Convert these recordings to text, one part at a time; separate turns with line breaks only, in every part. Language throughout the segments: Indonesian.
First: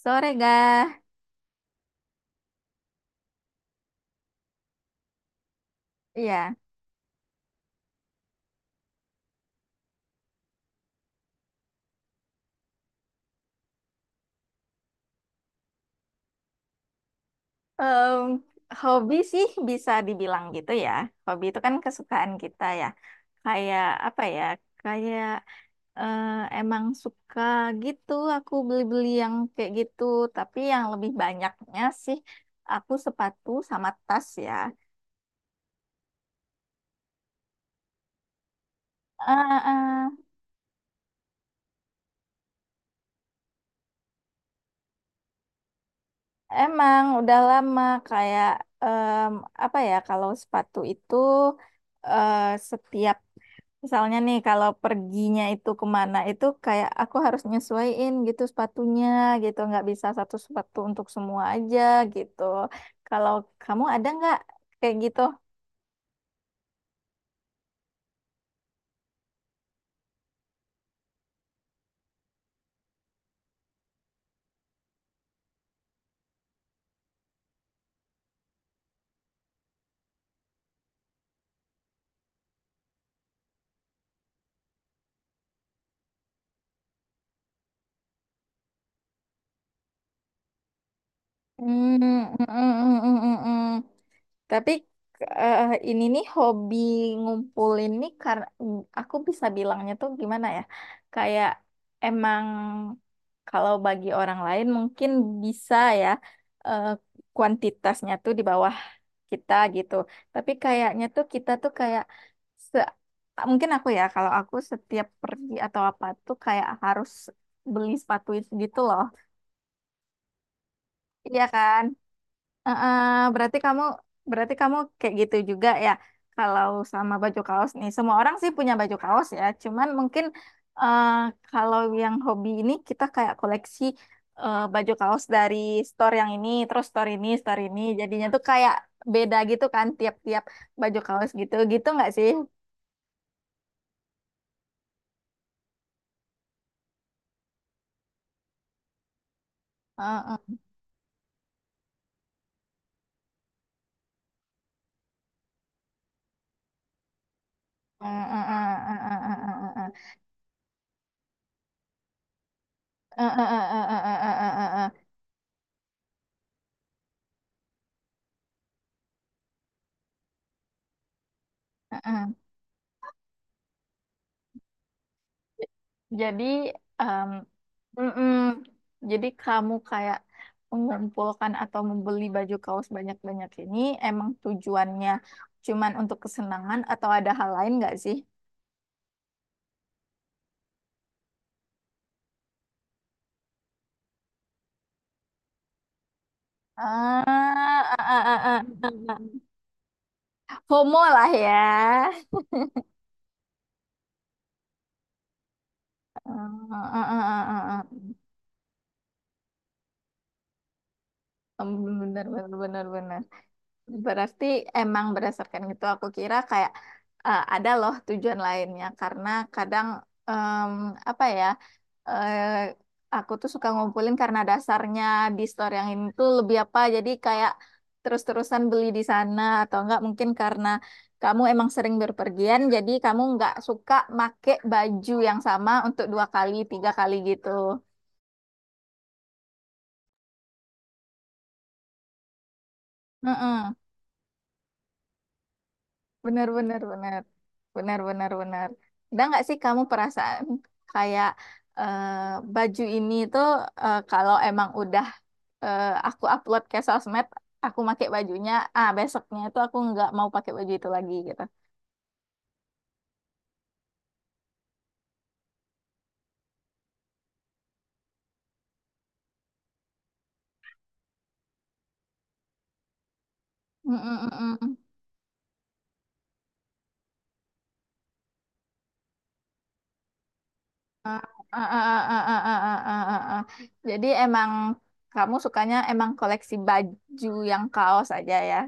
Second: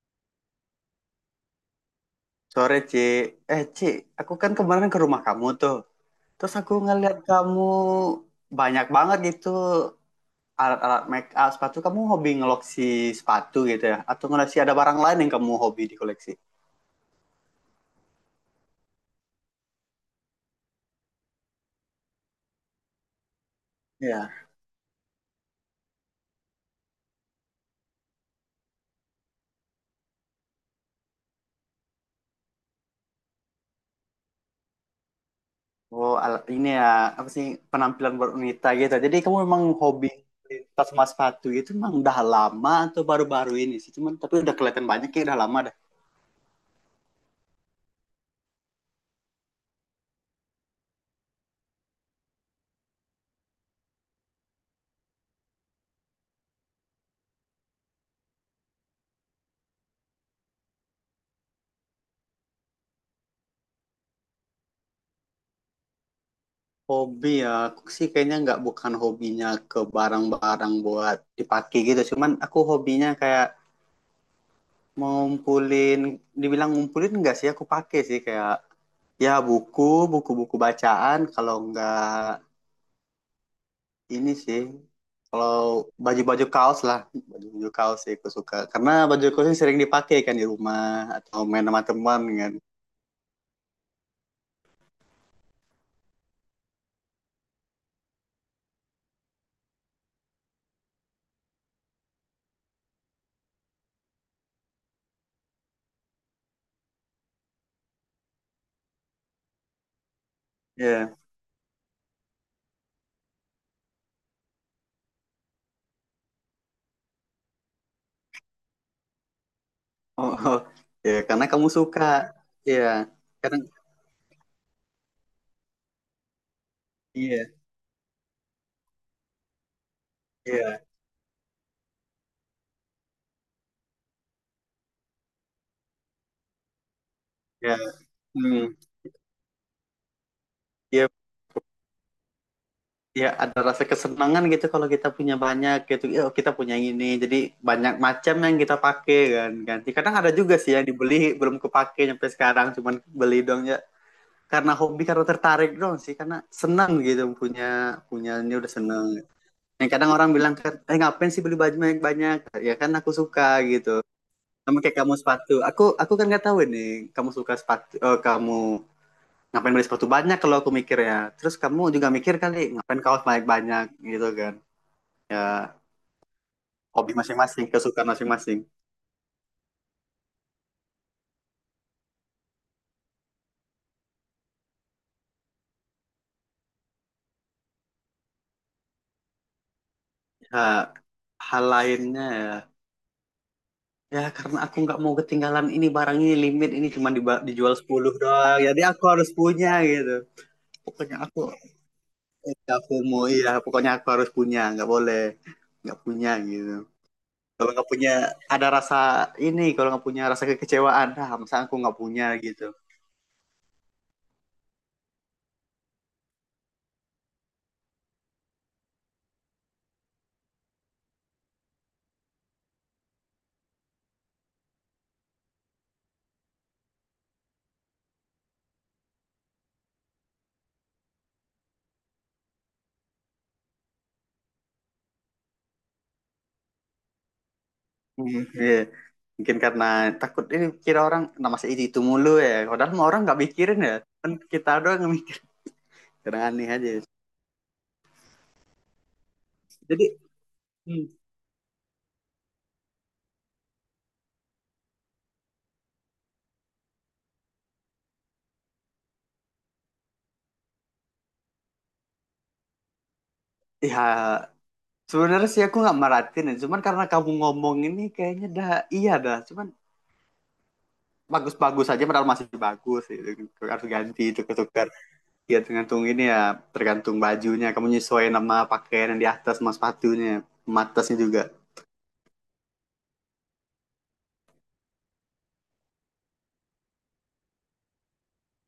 Sore gak?
Sore, Ci. Eh, Ci, aku kan kemarin ke rumah kamu tuh.
Iya.
Terus aku ngeliat kamu banyak banget gitu alat-alat make up sepatu. Kamu hobi ngeloksi sepatu gitu ya? Atau ngeloksi ada barang lain yang kamu hobi di koleksi?
Em, Hobi sih bisa dibilang gitu ya. Hobi itu kan kesukaan kita ya. Kayak apa
Iya.
ya? Kayak eh, emang suka gitu aku beli-beli yang kayak gitu. Tapi yang lebih banyaknya sih aku sepatu sama tas ya.
Oh, ini ya, apa sih, penampilan berunita gitu. Jadi kamu
Eh,
memang hobi
eh,
tas sama sepatu gitu memang udah lama atau baru-baru ini sih? Cuman, tapi udah kelihatan banyak ya, udah lama dah.
Emang udah lama kayak em, apa ya kalau sepatu itu eh, setiap. Misalnya nih kalau perginya itu kemana itu kayak aku harus nyesuaiin gitu sepatunya gitu nggak bisa satu sepatu untuk semua aja gitu. Kalau kamu ada nggak kayak gitu?
Hobi ya, aku sih kayaknya nggak bukan hobinya ke barang-barang buat dipakai gitu. Cuman aku hobinya kayak ngumpulin, dibilang ngumpulin nggak sih aku pakai sih kayak ya buku, buku-buku bacaan. Kalau nggak ini sih, kalau baju-baju kaos lah, baju-baju kaos sih aku suka. Karena baju kaos ini sering dipakai kan di rumah atau main sama
Hmm, mm,
teman
mm,
kan.
mm, mm, mm, mm. Tapi eh, ini nih hobi ngumpulin nih karena aku bisa bilangnya tuh gimana ya? Kayak emang kalau bagi orang lain mungkin bisa ya eh, kuantitasnya tuh di bawah kita gitu. Tapi kayaknya
Iya.
tuh kita tuh kayak se mungkin aku ya kalau aku setiap pergi atau apa tuh kayak harus beli sepatu itu gitu loh.
Oh, oh. Ya,
Iya
karena kamu
kan?
suka. Iya,
Heeh,
karena
berarti kamu berarti kamu kayak gitu juga ya kalau sama baju
iya,
kaos nih. Semua orang sih punya baju kaos ya. Cuman mungkin
iya,
eh, kalau yang hobi ini kita kayak koleksi baju kaos dari store yang ini, terus store ini, store
iya.
ini. Jadinya tuh kayak
Hmm.
beda gitu kan tiap-tiap baju
Iya
kaos gitu. Gitu nggak sih?
ya ada rasa kesenangan gitu kalau kita punya banyak gitu ya, kita punya ini jadi banyak macam yang kita pakai kan ganti. Kadang ada
Heeh,
juga sih yang dibeli belum kepake sampai sekarang, cuman beli doang ya karena hobi, karena tertarik doang sih, karena senang gitu punya
heeh,
punya
heeh,
ini udah seneng.
heeh, heeh,
Yang
heeh,
kadang orang bilang kan, eh, ngapain sih beli baju banyak banyak. Ya kan aku
heeh, heeh,
suka
heeh, heeh,
gitu.
heeh, heeh, heeh,
Sama kayak
heeh,
kamu sepatu, aku kan nggak tahu nih kamu suka sepatu. Oh, kamu ngapain beli sepatu banyak, kalau aku mikir ya. Terus kamu
heeh,
juga
heeh.
mikir kali, ngapain kaos banyak banyak gitu kan. Ya,
Jadi,
hobi
em,
masing-masing, kesukaan
mm-mm.
masing-masing.
Jadi kamu kayak mengumpulkan atau membeli baju kaos banyak-banyak ini emang tujuannya cuman untuk kesenangan atau ada hal lain nggak sih?
Ya, hal lainnya ya, ya karena aku nggak mau ketinggalan. Ini barang ini limit, ini cuma
Ah,
dijual
ah,
10
ah,
doang,
ah,
jadi aku
ah,
harus
ah.
punya gitu.
Homo
Pokoknya
lah
aku
ya.
eh, aku mau ya, pokoknya aku harus punya, nggak boleh nggak punya
Ah,
gitu.
ah, ah, ah,
Kalau nggak
ah.
punya ada rasa ini, kalau nggak punya rasa kekecewaan, ah, masa aku nggak
Benar,
punya
benar,
gitu.
benar, benar. Berarti emang berdasarkan itu aku kira kayak ada loh tujuan lainnya karena kadang em, apa ya eh, aku tuh suka ngumpulin karena dasarnya di store yang ini tuh lebih apa jadi kayak terus-terusan beli di sana atau enggak mungkin karena kamu emang sering berpergian jadi kamu enggak suka make baju yang sama untuk dua kali tiga kali gitu.
Hmm, iya. Mungkin karena takut ini, kira orang, nah masa itu mulu ya, padahal mah orang nggak mikirin ya, kan kita doang yang kadang
Benar,
aneh
benar,
aja.
benar. Benar, benar, benar. Ada nggak sih kamu
Jadi,
perasaan
hmm,
kayak eh, baju ini tuh kalau emang udah aku upload ke sosmed, aku pakai bajunya, besoknya itu aku nggak mau pakai baju itu lagi gitu.
ya, sebenarnya sih aku nggak meratin ya, cuman karena kamu ngomong ini kayaknya dah. Iya dah, cuman bagus-bagus aja padahal masih bagus gitu. Harus
Mm,
ganti
mm,
itu,
mm, mm, mm.
ketukar. Ya tergantung ini ya, tergantung bajunya, kamu nyesuaiin sama pakaian yang di atas sama sepatunya, sama atasnya
Ah,
juga.
ah, ah, ah, ah, ah, ah, ah, ah, ah, ah. Jadi emang kamu sukanya emang koleksi baju yang kaos aja ya?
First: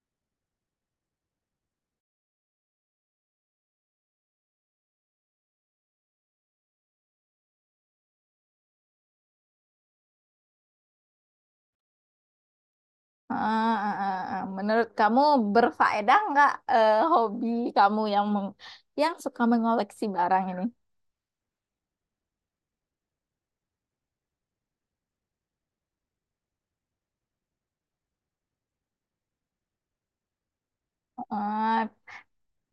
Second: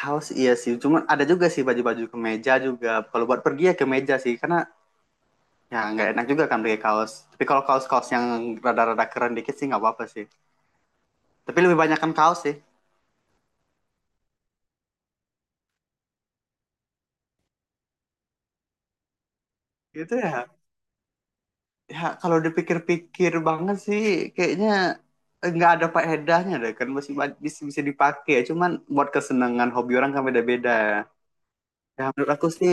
Kaos iya sih, cuman ada juga sih baju-baju kemeja juga. Kalau buat pergi ya kemeja sih, karena ya nggak enak juga kan pakai kaos. Tapi kalau kaos-kaos yang rada-rada keren dikit sih nggak apa-apa sih, tapi lebih banyak kan kaos sih.
Ah, ah, ah, ah. Menurut kamu berfaedah nggak hobi kamu yang suka mengoleksi
Gitu ya.
barang ini?
Ya, kalau dipikir-pikir banget sih, kayaknya nggak ada faedahnya deh, kan masih bisa bisa dipakai, cuman buat kesenangan, hobi orang kan beda-beda.
Ah,
Ya menurut aku sih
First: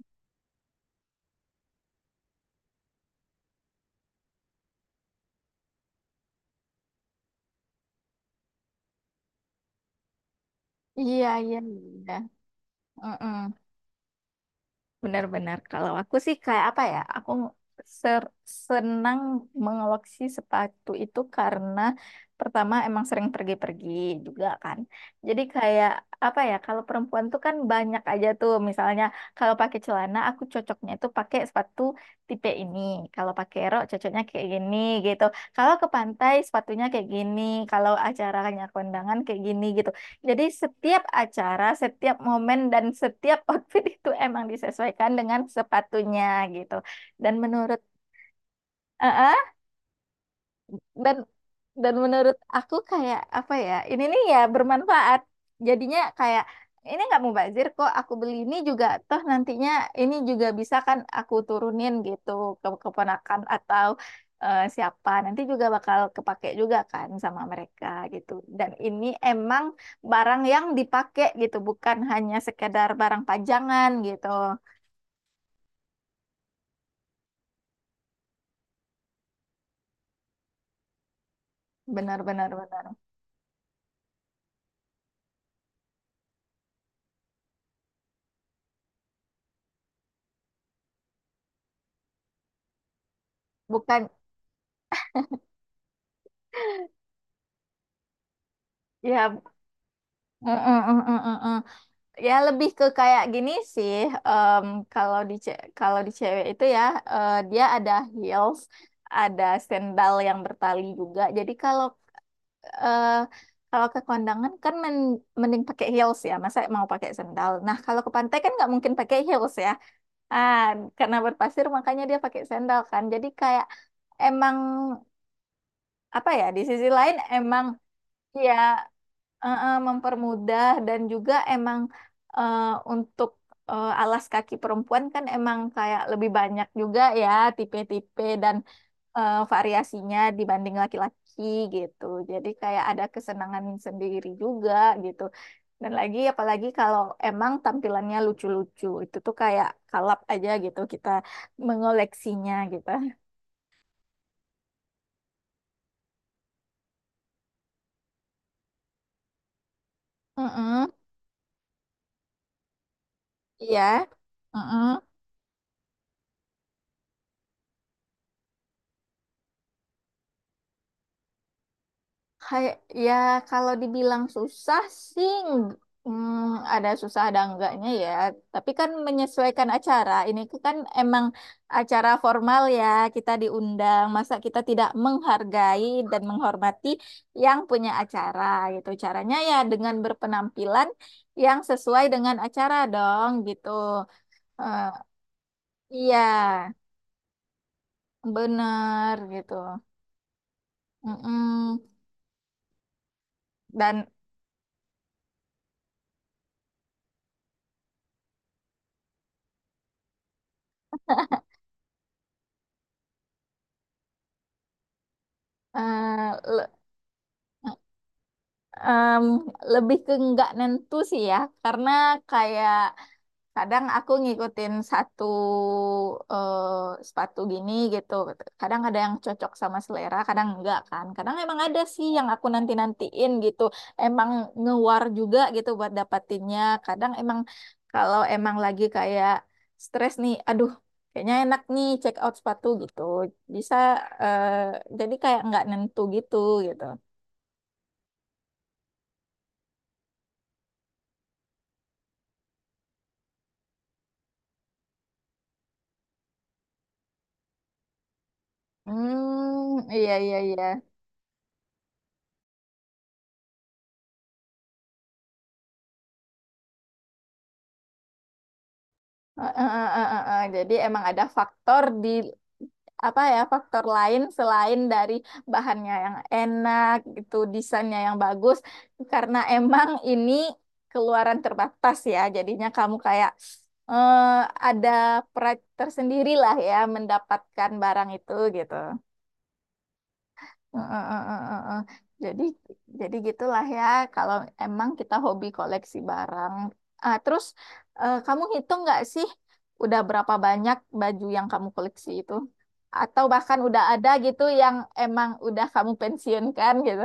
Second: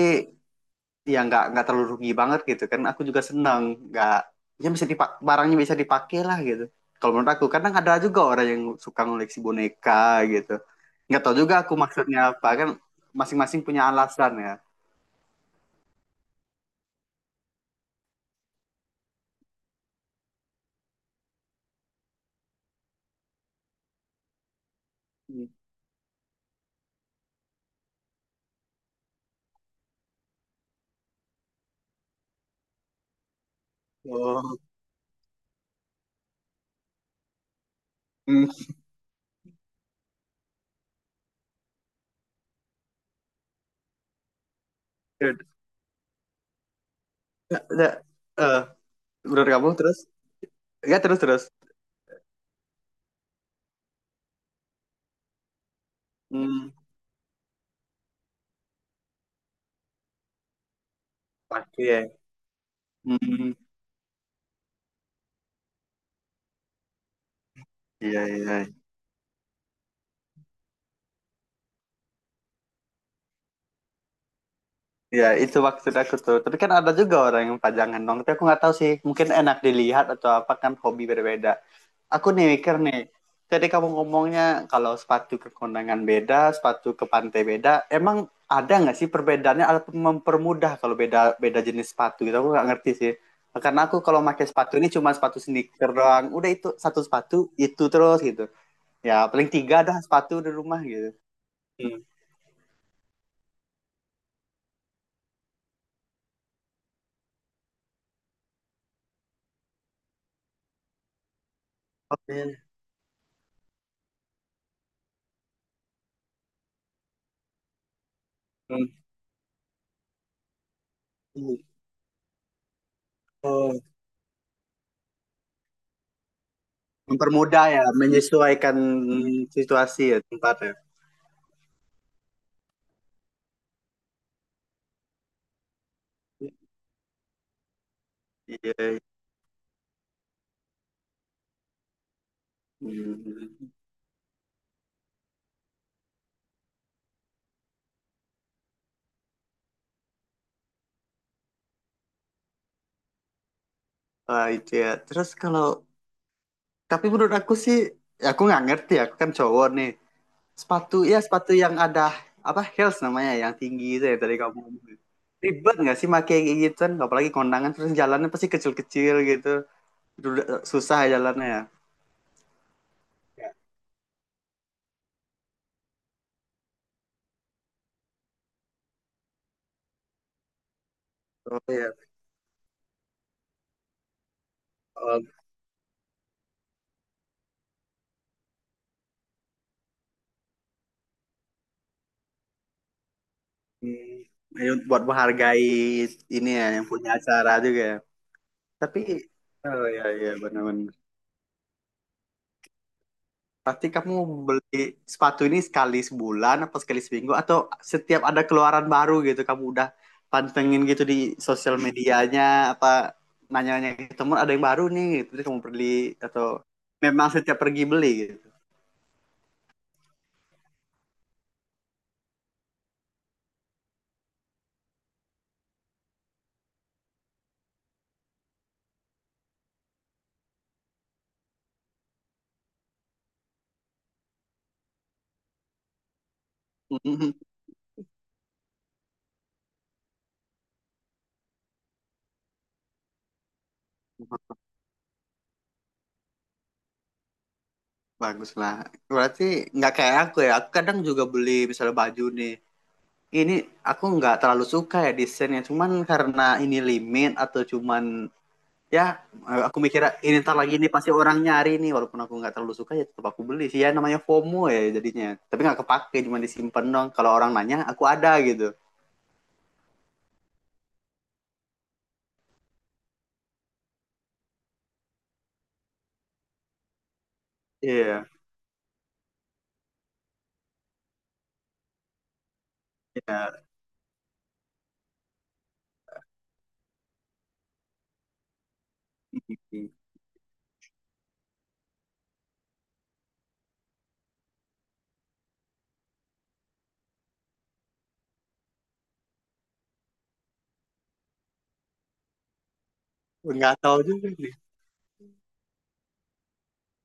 ya, nggak terlalu rugi banget gitu kan, aku juga senang. Nggak, ya bisa dipak, barangnya bisa dipakai lah gitu. Kalau menurut aku, kadang ada juga orang yang suka ngoleksi boneka gitu, nggak
iya,
tahu juga
iya,
aku
iya.
maksudnya apa kan.
Mm-mm.
Masing-masing punya alasan ya.
Benar-benar. Kalau aku sih kayak apa ya? Aku ser- senang mengoleksi sepatu itu karena pertama emang sering pergi-pergi juga kan. Jadi kayak apa ya? Kalau perempuan tuh kan banyak aja tuh. Misalnya kalau pakai celana aku cocoknya itu pakai sepatu tipe ini. Kalau pakai rok cocoknya kayak
Oh.
gini gitu. Kalau ke pantai sepatunya kayak gini. Kalau
Hmm.
acaranya kondangan kayak gini gitu. Jadi setiap acara, setiap momen dan setiap outfit itu emang disesuaikan
Ya,
dengan sepatunya gitu. Dan menurut
ya, eh, menurut
Heeh,
kamu terus, ya,
dan
terus terus
dan menurut aku kayak apa ya ini nih ya bermanfaat jadinya kayak
Hmm.
ini nggak mubazir kok aku beli ini juga toh nantinya ini juga bisa kan aku
Pagi
turunin
ya.
gitu ke keponakan
Hmm,
atau siapa nanti juga bakal kepake juga kan sama mereka
iya
gitu
iya.
dan ini emang barang yang dipakai gitu bukan hanya sekedar barang pajangan gitu.
Iya, itu maksud aku tuh. Tapi kan ada juga orang yang pajangan dong. Tapi aku nggak tahu sih. Mungkin enak dilihat atau apa, kan hobi berbeda.
Benar,
Aku nih
benar,
mikir
benar,
nih. Jadi kamu ngomongnya kalau sepatu ke kondangan beda, sepatu ke pantai beda. Emang ada nggak sih perbedaannya? Atau mempermudah kalau beda beda jenis sepatu gitu? Aku nggak ngerti sih. Karena aku
bukan
kalau pakai sepatu ini cuma sepatu sneaker doang. Udah, itu satu sepatu itu terus gitu. Ya
ya.
paling tiga dah sepatu
Mm,
di rumah
mm, mm,
gitu.
mm, mm.
Hmm.
Ya lebih ke kayak gini sih. em, Kalau kalau di cewek itu ya dia ada heels, ada sandal yang bertali juga. Jadi
Oke.
eh, kalau ke kondangan kan mending pakai heels ya. Masa mau pakai sandal. Nah kalau ke pantai kan nggak mungkin
Hmm.
pakai heels ya. Ah karena berpasir makanya dia pakai sandal kan. Jadi kayak
Oh,
emang apa ya di sisi lain emang
mempermudah ya,
ya
menyesuaikan situasi ya
mempermudah
tempatnya.
dan juga emang eh, untuk alas kaki perempuan kan emang kayak lebih banyak juga ya tipe-tipe dan
Iya.
variasinya dibanding laki-laki gitu. Jadi kayak ada
Hmm.
kesenangan sendiri juga gitu. Dan lagi apalagi kalau emang tampilannya lucu-lucu itu tuh kayak kalap aja gitu kita mengoleksinya gitu.
Wah, itu ya. Terus kalau, tapi menurut aku sih ya, aku nggak ngerti ya, aku kan cowok nih.
Mm-mm.
Sepatu ya sepatu yang ada apa, heels namanya, yang
Iya.
tinggi itu ya, tadi kamu ngomong.
Mm-mm.
Ribet nggak sih pakai kayak gituan, apalagi kondangan terus jalannya pasti kecil-kecil gitu. Susah ya jalannya ya.
Kayak ya kalau dibilang susah sih ada susah ada enggaknya ya. Tapi kan menyesuaikan acara. Ini kan emang
Oh ya.
acara formal ya, kita diundang. Masa kita tidak
Oh.
menghargai dan menghormati yang punya acara gitu. Caranya ya dengan berpenampilan yang sesuai dengan acara dong gitu.
Hmm. Ini
Eh,
buat menghargai
iya,
ini ya, yang punya acara juga ya. Tapi
bener gitu.
oh ya ya, benar-benar.
Mm-mm.
Pasti
Dan
kamu beli sepatu ini sekali sebulan apa sekali seminggu, atau setiap ada keluaran baru gitu kamu udah pantengin gitu di sosial medianya, apa nanya-nanya ke teman ada yang baru nih gitu terus kamu beli, atau
eh,
memang setiap pergi beli gitu.
Em, lebih ke nggak nentu sih ya, karena kayak kadang aku ngikutin satu sepatu gini gitu. Kadang ada yang cocok sama selera, kadang enggak kan. Kadang emang ada sih yang aku nanti-nantiin gitu. Emang ngewar juga gitu buat dapatinnya. Kadang
Mhm.
emang kalau emang lagi kayak stres nih, aduh kayaknya enak nih check out sepatu gitu. Bisa eh, jadi kayak nggak nentu gitu gitu.
Bagus lah. Berarti nggak kayak aku ya. Aku kadang juga beli misalnya baju nih. Ini aku nggak terlalu suka ya desainnya, cuman karena ini limit, atau cuman ya,
Hmm,
aku mikir
iya,
ini
iya,
ntar
iya.
lagi ini pasti orang nyari nih, walaupun aku nggak terlalu suka ya tetap aku beli sih, ya namanya FOMO ya jadinya, tapi nggak kepake, cuma disimpan. Dong kalau orang nanya aku ada gitu.
Eh, eh, eh, eh, eh, eh. Jadi emang ada faktor di apa ya faktor lain selain dari bahannya yang enak gitu, desainnya yang
Iya
bagus. Karena emang ini keluaran terbatas ya, jadinya kamu kayak
iya.
eh, ada pride tersendiri lah ya mendapatkan barang itu gitu. Heeh, heeh, heeh, heeh. Jadi jadi gitulah ya kalau emang kita hobi koleksi barang. Ah, terus kamu hitung nggak sih udah berapa banyak baju yang kamu koleksi itu? Atau bahkan
Nggak
udah
tahu
ada
juga
gitu
nih,
yang emang udah kamu pensiunkan gitu?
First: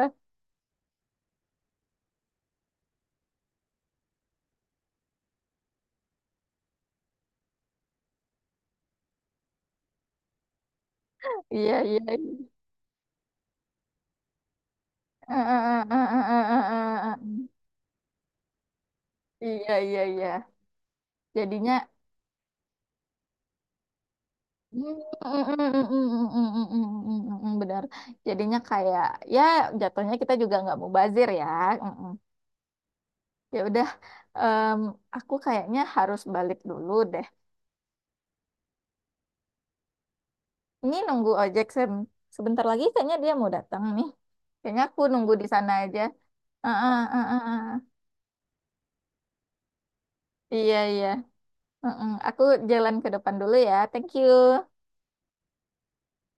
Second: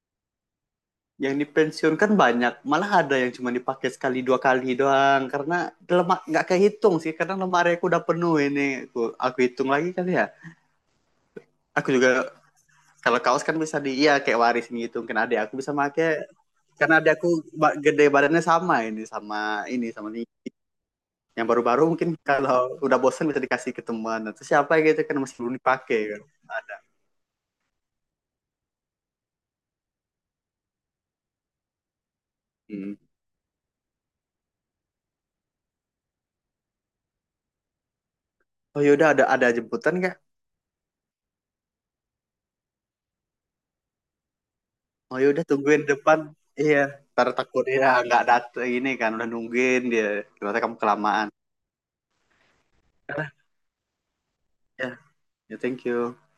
yang dipensiunkan banyak, malah ada yang cuma dipakai sekali dua kali doang karena lemak nggak kehitung sih, karena lemari aku udah penuh ini. Aku hitung lagi kali ya.
Iya,
Aku
iya,
juga
iya.
kalau kaos kan bisa di, iya, kayak warisin gitu kan,
Eh,
adik aku bisa
eh, eh, eh,
pakai. Karena ada
eh, eh, eh,
aku
eh.
gede badannya sama ini, sama
Iya,
ini,
iya,
sama ini.
iya.
Yang baru-baru
Jadinya.
mungkin kalau udah bosan bisa dikasih ke teman atau siapa gitu kan, masih belum dipakai kan.
Mm, benar. Jadinya kayak ya jatuhnya kita juga nggak mubazir ya.
Hmm.
Ya udah, em, aku kayaknya harus balik dulu deh.
Oh yaudah, ada jemputan nggak?
Ini nunggu ojek Sam. Sebentar lagi kayaknya dia mau datang nih. Kayaknya aku
Oh
nunggu
yaudah,
di sana
tungguin
aja.
depan.
Ah,
Iya,
ah, ah,
ntar
ah, ah.
takut ya nggak datang, ini kan udah nungguin dia, ternyata
Iya,
kamu
iya.
kelamaan.
Heeh, aku jalan ke depan dulu ya. Thank you.
Ya. Ya, thank you.